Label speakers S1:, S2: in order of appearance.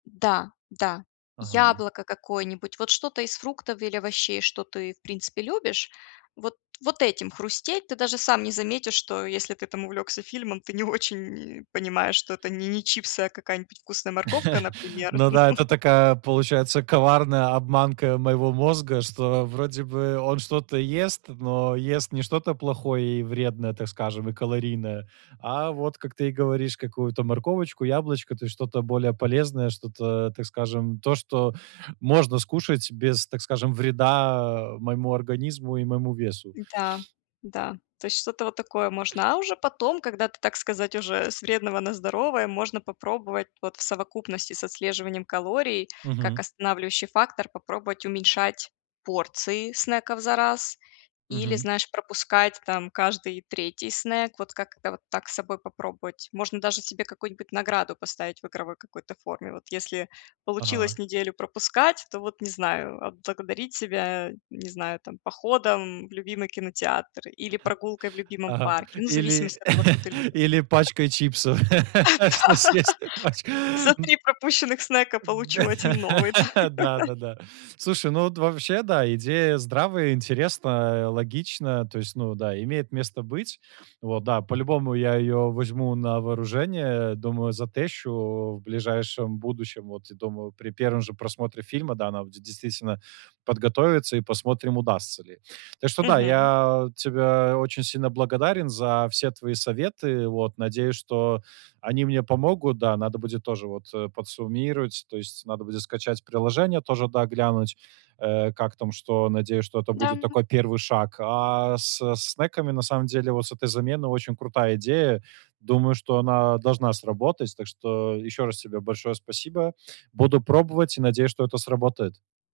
S1: Да, да,
S2: Ага.
S1: яблоко какое-нибудь, вот что-то из фруктов или овощей, что ты в принципе любишь. Вот вот этим хрустеть, ты даже сам не заметишь, что если ты там увлекся фильмом, ты не очень и понимаешь, что это не не чипсы, а какая-нибудь вкусная морковка, например.
S2: Ну да, это такая, получается, коварная обманка моего мозга, что вроде бы он что-то ест, но ест не что-то плохое и вредное, так скажем, и калорийное. А вот, как ты и говоришь, какую-то морковочку, яблочко, то есть что-то более полезное, что-то, так скажем, то, что можно скушать без, так скажем, вреда моему организму и моему весу.
S1: Да, да. То есть что то вот такое можно, а уже потом, когда ты, так сказать, уже с вредного на здоровое, можно попробовать вот в совокупности с отслеживанием калорий, как
S2: Мгм.
S1: останавливающий фактор, попробовать уменьшать порции снеков за раз. Или,
S2: Мгм.
S1: знаешь, пропускать там каждый 3 снек. Вот как-то вот так с собой попробовать. Можно даже себе какую-нибудь награду поставить, в игровой какой-то форме. Вот если получилось
S2: Ага.
S1: неделю пропускать, то вот, не знаю, отблагодарить себя, не знаю там, походом в любимый кинотеатр или прогулкой в любимом
S2: Ага,
S1: парке, ну, в
S2: или
S1: зависимости от того, что ты любишь.
S2: или пачкой чипсов, что съест пач
S1: Да. За 3 пропущенных снека получу
S2: Д
S1: 1 новый, да.
S2: Да-да-да. Слушай, ну, вот вообще, да, идея здравая, интересная, логичная, то есть, ну, да, имеет место быть. Вот да, по-любому я её возьму на вооружение, думаю, затещу в ближайшем будущем. Вот, думаю, при 1 же просмотре фильма, да, надо будет действительно, подготовиться, и посмотрим, удастся ли. Так что да,
S1: Мгм.
S2: я тебя очень сильно благодарен, за все твои советы. Вот, надеюсь, что они мне помогут. Да, надо будет тоже вот, э, подсуммировать, то есть надо будет скачать приложение тоже, да, глянуть, э, как там что. Надеюсь, что это
S1: Да,
S2: будет
S1: м.
S2: такой 1 шаг. А со снеками, на самом деле, вот с этой замены очень крутая идея. Думаю, что она должна сработать. Так что ещё раз тебе большое спасибо. Буду пробовать, и надеюсь, что это сработает.